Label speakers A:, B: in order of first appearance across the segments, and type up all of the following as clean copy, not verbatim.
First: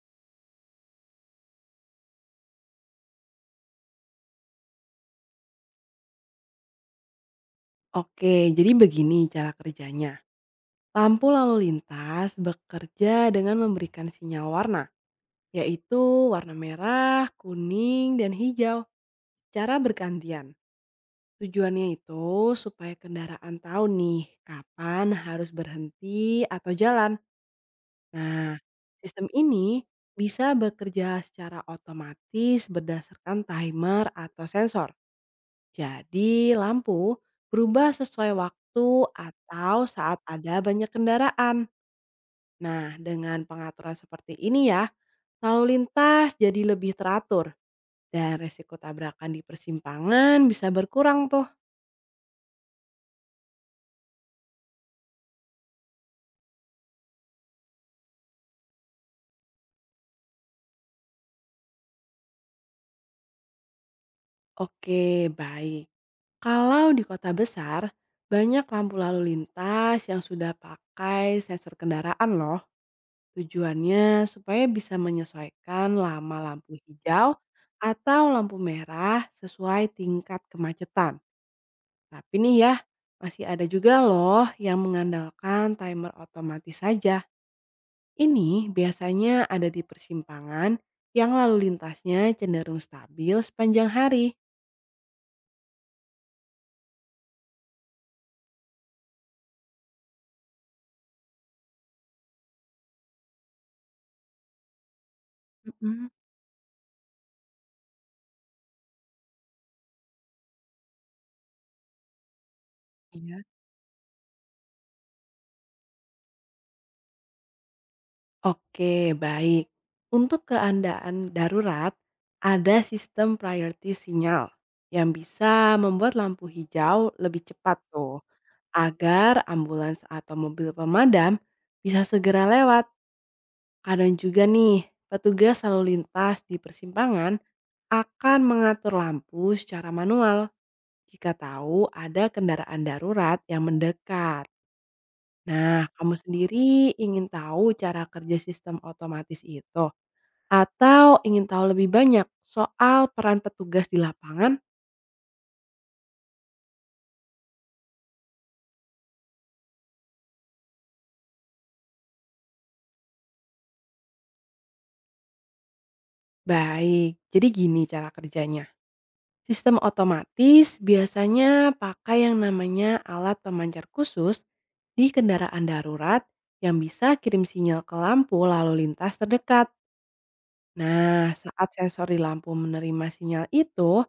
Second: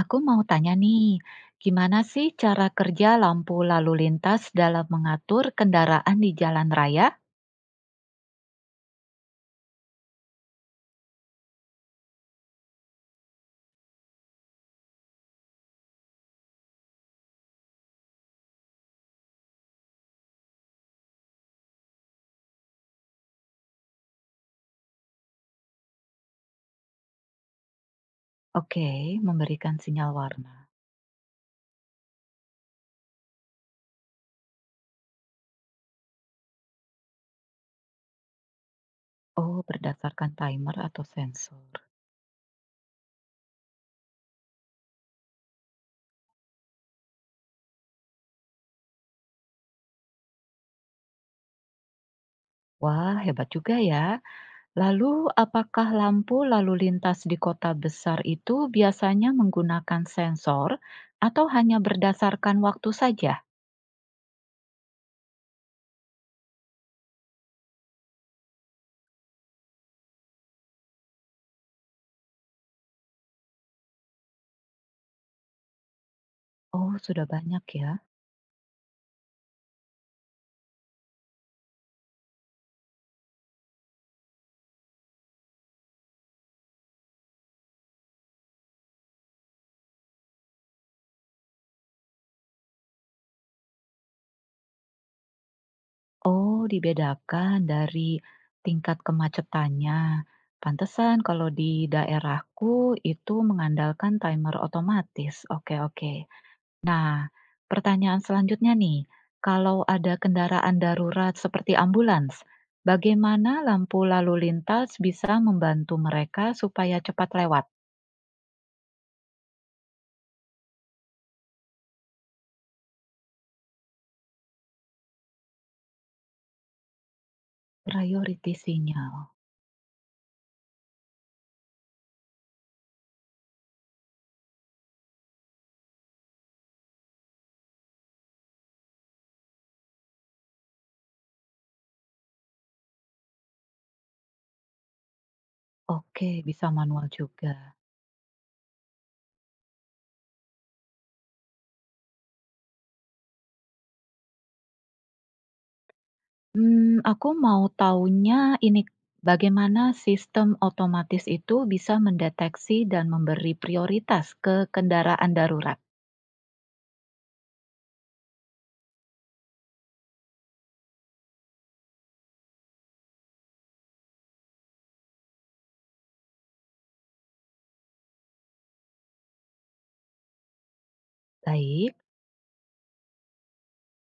A: Aku mau tanya nih, gimana sih cara kerja lampu lalu lintas dalam mengatur kendaraan di jalan raya?
B: Oke, jadi begini cara kerjanya. Lampu lalu lintas bekerja dengan memberikan sinyal warna, yaitu warna merah, kuning, dan hijau secara bergantian. Tujuannya itu supaya kendaraan tahu nih kapan harus berhenti atau jalan. Nah,
A: Oke,
B: sistem
A: memberikan
B: ini
A: sinyal warna.
B: bisa bekerja secara otomatis berdasarkan timer atau sensor. Jadi, lampu berubah sesuai waktu
A: Oh,
B: atau saat
A: berdasarkan
B: ada
A: timer
B: banyak
A: atau
B: kendaraan.
A: sensor.
B: Nah, dengan pengaturan seperti ini ya, lalu lintas jadi lebih teratur dan resiko tabrakan di persimpangan bisa berkurang tuh.
A: Wah, hebat juga ya. Lalu, apakah lampu lalu lintas di kota besar itu biasanya menggunakan sensor atau hanya berdasarkan waktu saja?
B: Oke, baik. Kalau di kota besar, banyak lampu lalu lintas yang sudah pakai sensor kendaraan loh. Tujuannya supaya bisa menyesuaikan lama lampu
A: Oh, sudah
B: hijau
A: banyak ya.
B: atau lampu merah sesuai tingkat kemacetan. Tapi nih ya, masih ada juga loh yang mengandalkan timer otomatis saja. Ini biasanya ada di persimpangan yang lalu lintasnya cenderung stabil sepanjang hari.
A: Oh, dibedakan dari tingkat kemacetannya. Pantesan kalau di daerahku itu mengandalkan timer otomatis. Oke,
B: Mm-mm.
A: oke. Nah, pertanyaan selanjutnya nih, kalau ada kendaraan darurat seperti ambulans,
B: Iya.
A: bagaimana lampu lalu lintas bisa membantu mereka supaya cepat lewat?
B: Oke, baik. Untuk keadaan darurat, ada sistem priority sinyal yang bisa membuat lampu hijau lebih cepat tuh,
A: Priority sinyal.
B: agar ambulans atau mobil pemadam bisa segera lewat. Kadang juga nih, petugas lalu lintas di persimpangan akan mengatur lampu secara manual jika tahu ada kendaraan darurat yang mendekat. Nah, kamu
A: Oke, bisa
B: sendiri
A: manual
B: ingin
A: juga.
B: tahu cara kerja sistem otomatis itu? Atau ingin tahu lebih banyak soal peran petugas di lapangan?
A: Aku mau taunya ini, bagaimana sistem otomatis itu bisa mendeteksi dan memberi prioritas ke kendaraan darurat?
B: Baik, jadi gini cara kerjanya. Sistem otomatis biasanya pakai yang namanya alat pemancar khusus di kendaraan darurat yang bisa kirim sinyal ke lampu lalu lintas terdekat. Nah, saat
A: Baik.
B: sensor di lampu menerima sinyal itu,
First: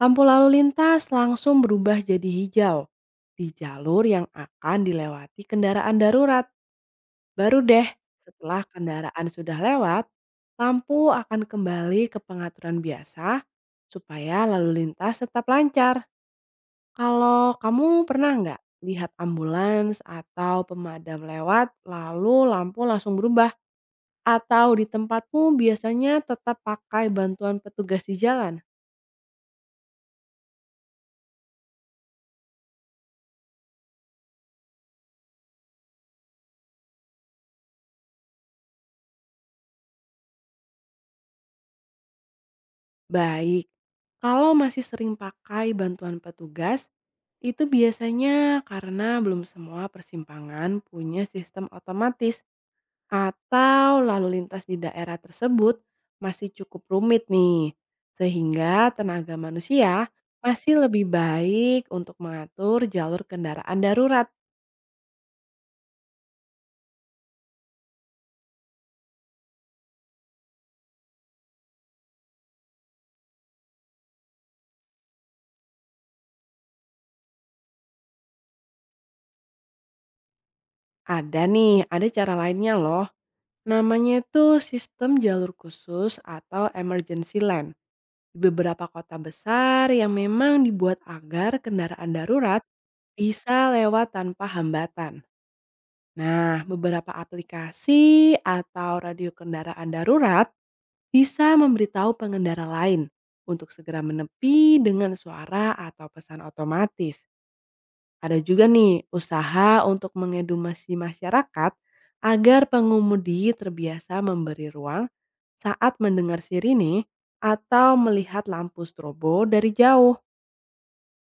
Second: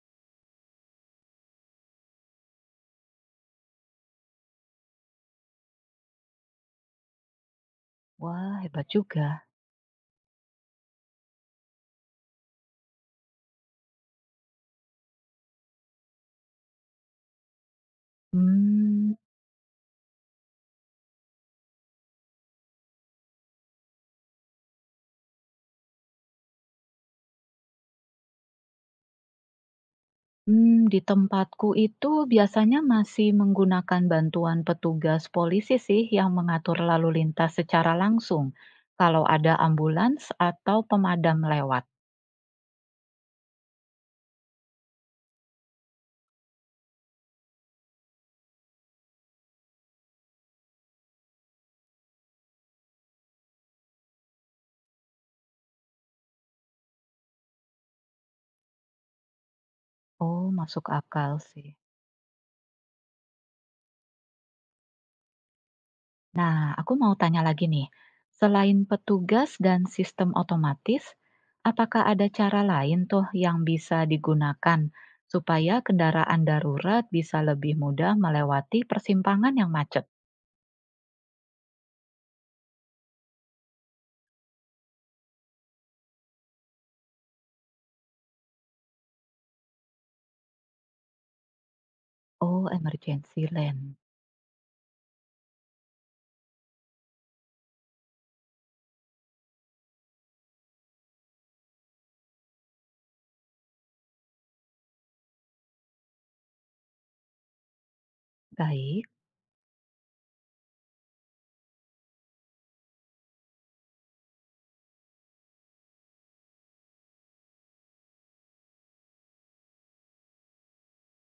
B: lampu lalu lintas langsung berubah jadi hijau di jalur yang akan dilewati kendaraan darurat. Baru deh,
A: Wah,
B: setelah
A: hebat
B: kendaraan
A: juga.
B: sudah lewat, lampu akan kembali ke pengaturan biasa supaya lalu lintas tetap lancar. Kalau kamu pernah nggak lihat
A: Mmm
B: ambulans atau pemadam lewat lalu lampu langsung berubah? Atau di tempatmu biasanya tetap pakai bantuan petugas di jalan?
A: di tempatku itu biasanya masih menggunakan bantuan petugas polisi sih yang mengatur lalu lintas secara langsung, kalau ada ambulans atau pemadam lewat.
B: Baik, kalau masih sering pakai bantuan petugas, itu biasanya karena belum semua persimpangan punya sistem otomatis. Atau lalu lintas di daerah tersebut masih cukup rumit nih, sehingga tenaga manusia
A: Oh,
B: masih
A: masuk
B: lebih
A: akal sih.
B: baik untuk mengatur jalur kendaraan darurat.
A: Nah, aku mau tanya lagi nih. Selain petugas dan sistem otomatis, apakah ada cara lain tuh yang bisa digunakan supaya kendaraan darurat bisa lebih mudah melewati persimpangan yang macet?
B: Ada nih, ada cara lainnya loh. Namanya itu sistem jalur khusus atau emergency lane. Di beberapa kota besar yang memang dibuat agar kendaraan darurat
A: Oh, emergency
B: bisa
A: lane.
B: lewat tanpa hambatan. Nah, beberapa aplikasi atau radio kendaraan darurat bisa memberitahu pengendara lain untuk segera menepi dengan suara atau pesan otomatis. Ada juga nih
A: Baik.
B: usaha untuk mengedumasi masyarakat agar pengemudi terbiasa memberi ruang saat mendengar sirine atau melihat lampu strobo dari jauh.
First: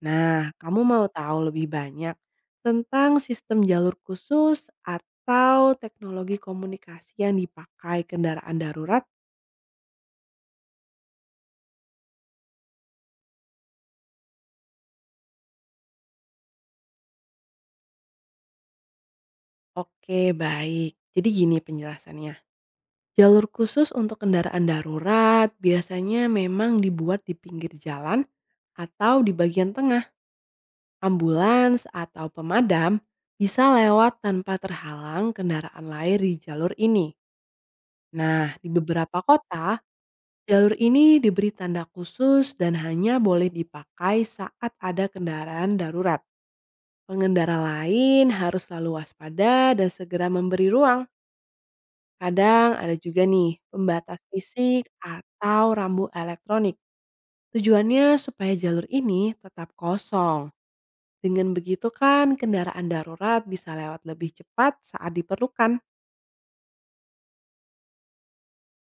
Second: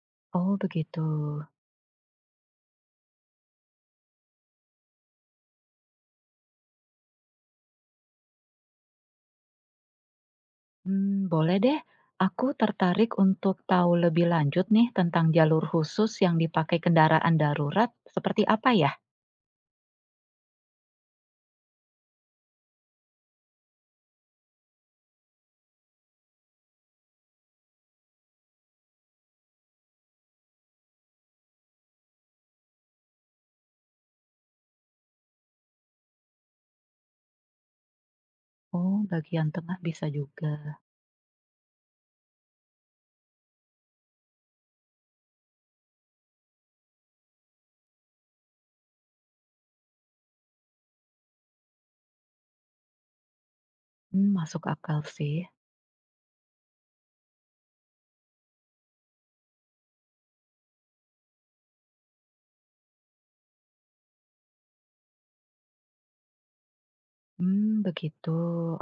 B: Nah,
A: Oh,
B: kamu
A: begitu.
B: mau tahu lebih banyak tentang sistem jalur khusus atau teknologi komunikasi yang dipakai kendaraan darurat?
A: Hmm, boleh deh. Aku tertarik untuk tahu lebih lanjut nih tentang jalur khusus yang dipakai kendaraan darurat seperti apa ya?
B: Oke, baik. Jadi gini penjelasannya. Jalur khusus untuk kendaraan darurat biasanya memang dibuat di pinggir jalan atau di bagian tengah. Ambulans atau pemadam bisa lewat tanpa terhalang kendaraan lain di jalur ini. Nah, di
A: Oh,
B: beberapa
A: bagian
B: kota,
A: tengah bisa juga.
B: jalur ini diberi tanda khusus dan hanya boleh dipakai saat ada kendaraan darurat. Pengendara lain harus selalu waspada dan segera memberi ruang. Kadang ada juga nih pembatas
A: Hmm, masuk
B: fisik
A: akal sih.
B: atau rambu elektronik. Tujuannya supaya jalur ini tetap kosong. Dengan begitu kan kendaraan darurat bisa lewat lebih cepat saat diperlukan.
A: Hmm, begitu.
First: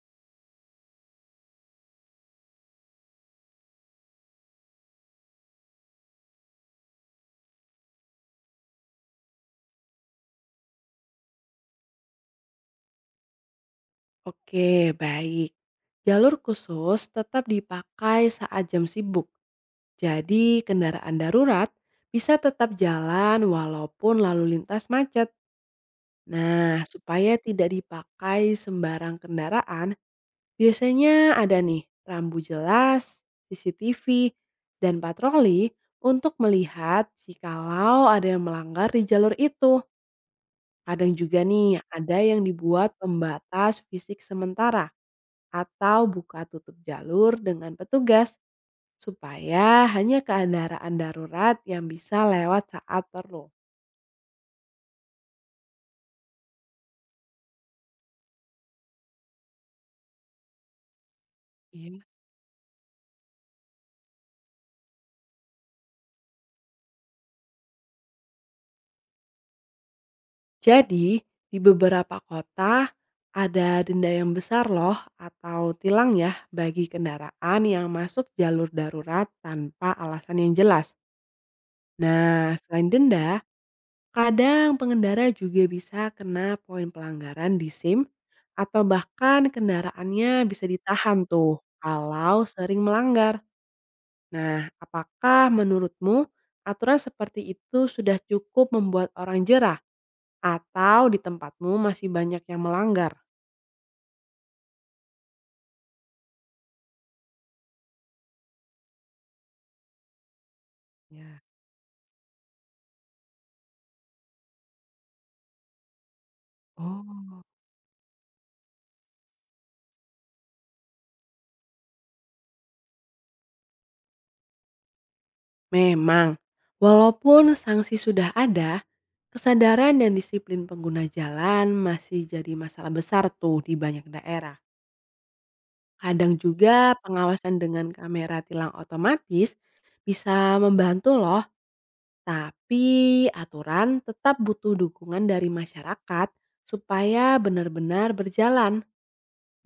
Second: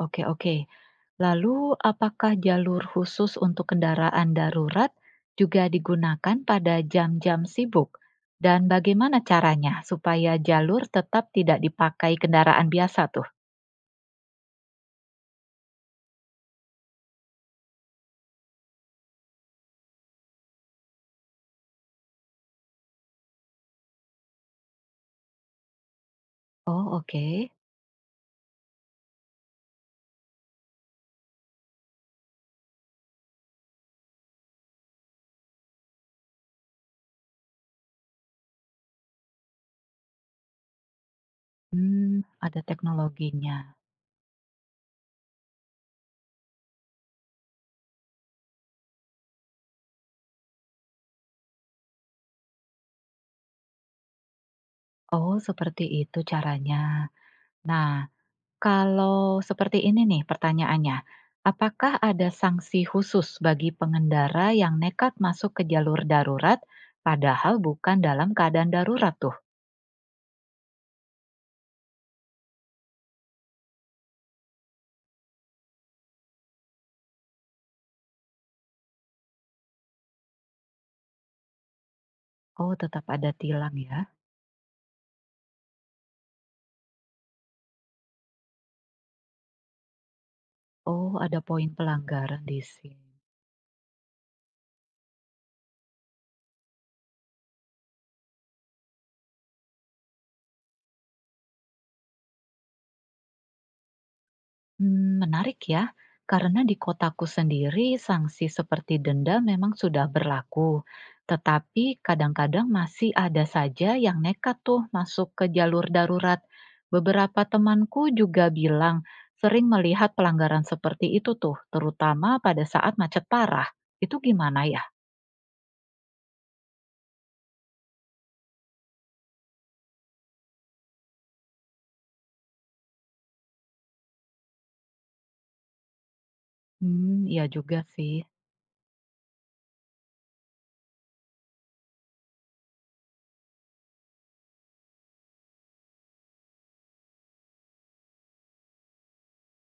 A: Oke, oke. Lalu apakah jalur khusus untuk kendaraan darurat juga digunakan pada jam-jam sibuk? Dan bagaimana caranya supaya jalur tetap tidak dipakai kendaraan biasa tuh?
B: Oke, baik. Jalur khusus tetap dipakai saat jam sibuk. Jadi kendaraan darurat bisa tetap jalan walaupun lalu lintas macet. Nah,
A: Oh, oke.
B: supaya tidak dipakai sembarang kendaraan, biasanya ada nih rambu jelas, CCTV, dan patroli untuk melihat jikalau ada yang melanggar di jalur itu. Kadang juga nih
A: Hmm,
B: ada yang
A: ada
B: dibuat
A: teknologinya.
B: pembatas fisik sementara atau buka tutup jalur dengan petugas supaya hanya kendaraan darurat yang bisa lewat saat perlu.
A: Oh, seperti itu caranya. Nah, kalau seperti ini nih pertanyaannya, apakah
B: Iya.
A: ada sanksi khusus bagi pengendara yang nekat masuk ke jalur darurat padahal bukan dalam keadaan darurat tuh?
B: Jadi, di beberapa kota ada denda yang besar loh atau tilang ya bagi kendaraan yang masuk jalur darurat tanpa alasan yang jelas. Nah,
A: Oh,
B: selain
A: tetap ada
B: denda,
A: tilang ya.
B: kadang pengendara juga bisa kena poin pelanggaran di SIM atau bahkan kendaraannya bisa
A: Oh,
B: ditahan
A: ada
B: tuh
A: poin pelanggaran
B: kalau
A: di
B: sering
A: sini.
B: melanggar. Nah, apakah menurutmu aturan seperti itu sudah cukup membuat orang jerah? Atau di tempatmu masih banyak yang melanggarnya?
A: Menarik ya, karena di kotaku sendiri sanksi seperti denda memang sudah berlaku. Tetapi kadang-kadang masih ada saja yang nekat tuh masuk ke jalur darurat. Beberapa
B: Oh.
A: temanku juga bilang sering melihat pelanggaran seperti itu tuh, terutama pada saat macet parah. Itu gimana ya?
B: Memang, walaupun sanksi sudah ada, kesadaran dan disiplin pengguna jalan masih jadi masalah besar tuh di banyak daerah. Kadang juga
A: Hmm, iya
B: pengawasan
A: juga
B: dengan
A: sih.
B: kamera tilang otomatis bisa membantu loh, tapi aturan tetap butuh dukungan dari masyarakat supaya benar-benar berjalan.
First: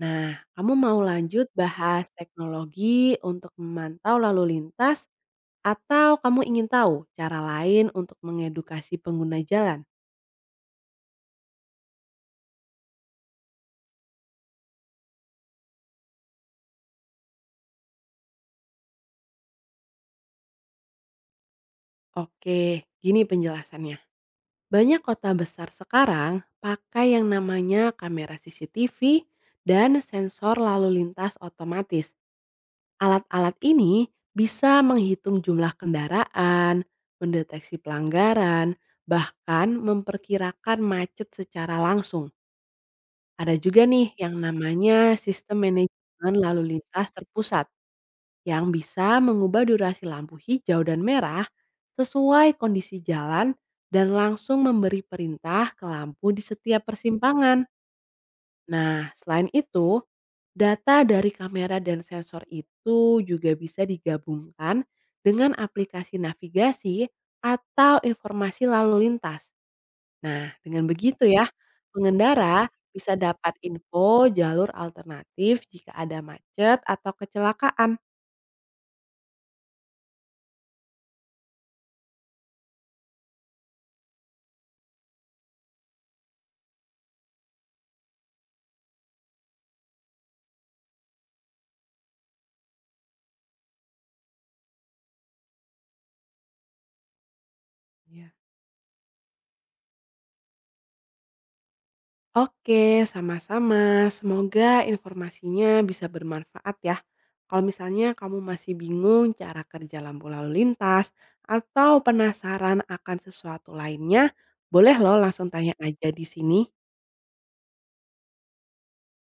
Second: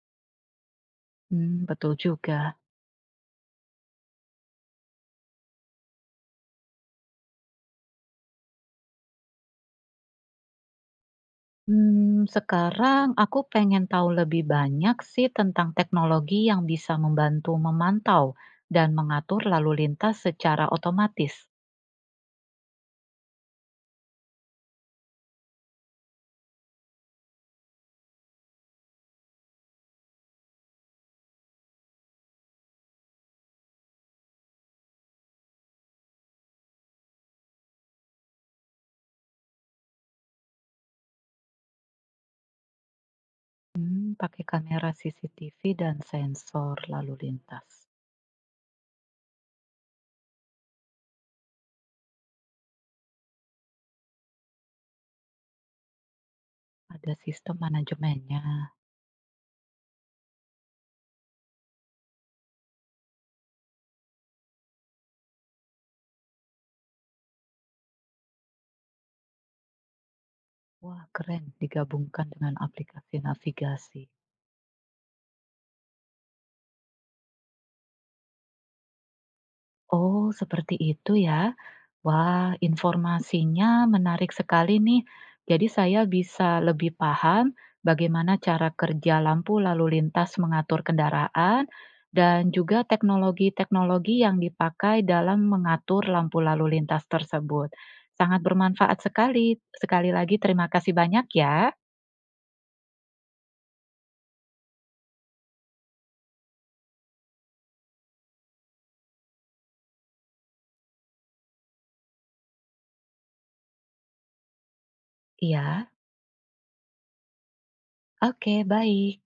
B: Nah, kamu mau lanjut
A: Hmm, betul
B: bahas
A: juga.
B: teknologi untuk memantau lalu lintas atau kamu ingin tahu cara lain untuk mengedukasi pengguna jalan?
A: Sekarang aku pengen tahu lebih banyak sih tentang teknologi yang bisa membantu memantau dan mengatur lalu lintas secara otomatis.
B: Oke, gini penjelasannya. Banyak kota besar sekarang pakai yang namanya kamera CCTV dan sensor lalu lintas otomatis. Alat-alat ini bisa menghitung jumlah kendaraan, mendeteksi pelanggaran, bahkan memperkirakan macet secara langsung. Ada juga nih
A: Hmm,
B: yang
A: pakai kamera
B: namanya
A: CCTV
B: sistem
A: dan
B: manajemen lalu
A: sensor
B: lintas
A: lalu
B: terpusat
A: lintas.
B: yang bisa mengubah durasi lampu hijau dan merah sesuai kondisi jalan dan langsung memberi perintah ke lampu di setiap
A: Ada sistem
B: persimpangan.
A: manajemennya.
B: Nah, selain itu, data dari kamera dan sensor itu juga bisa digabungkan dengan aplikasi navigasi atau informasi lalu lintas. Nah, dengan
A: Wah,
B: begitu
A: keren
B: ya,
A: digabungkan dengan
B: pengendara bisa
A: aplikasi
B: dapat
A: navigasi.
B: info jalur alternatif jika ada macet atau kecelakaan.
A: Oh, seperti itu ya. Wah, informasinya menarik sekali nih. Jadi saya bisa lebih paham bagaimana cara kerja lampu lalu lintas mengatur kendaraan dan juga teknologi-teknologi yang dipakai dalam mengatur lampu lalu lintas tersebut.
B: Ya.
A: Sangat bermanfaat sekali. Sekali lagi terima kasih banyak ya.
B: Oke, sama-sama. Semoga informasinya bisa bermanfaat ya. Kalau misalnya kamu masih bingung cara kerja lampu lalu lintas atau penasaran akan sesuatu lainnya, boleh loh langsung tanya
A: Iya,
B: aja di sini.
A: oke, baik.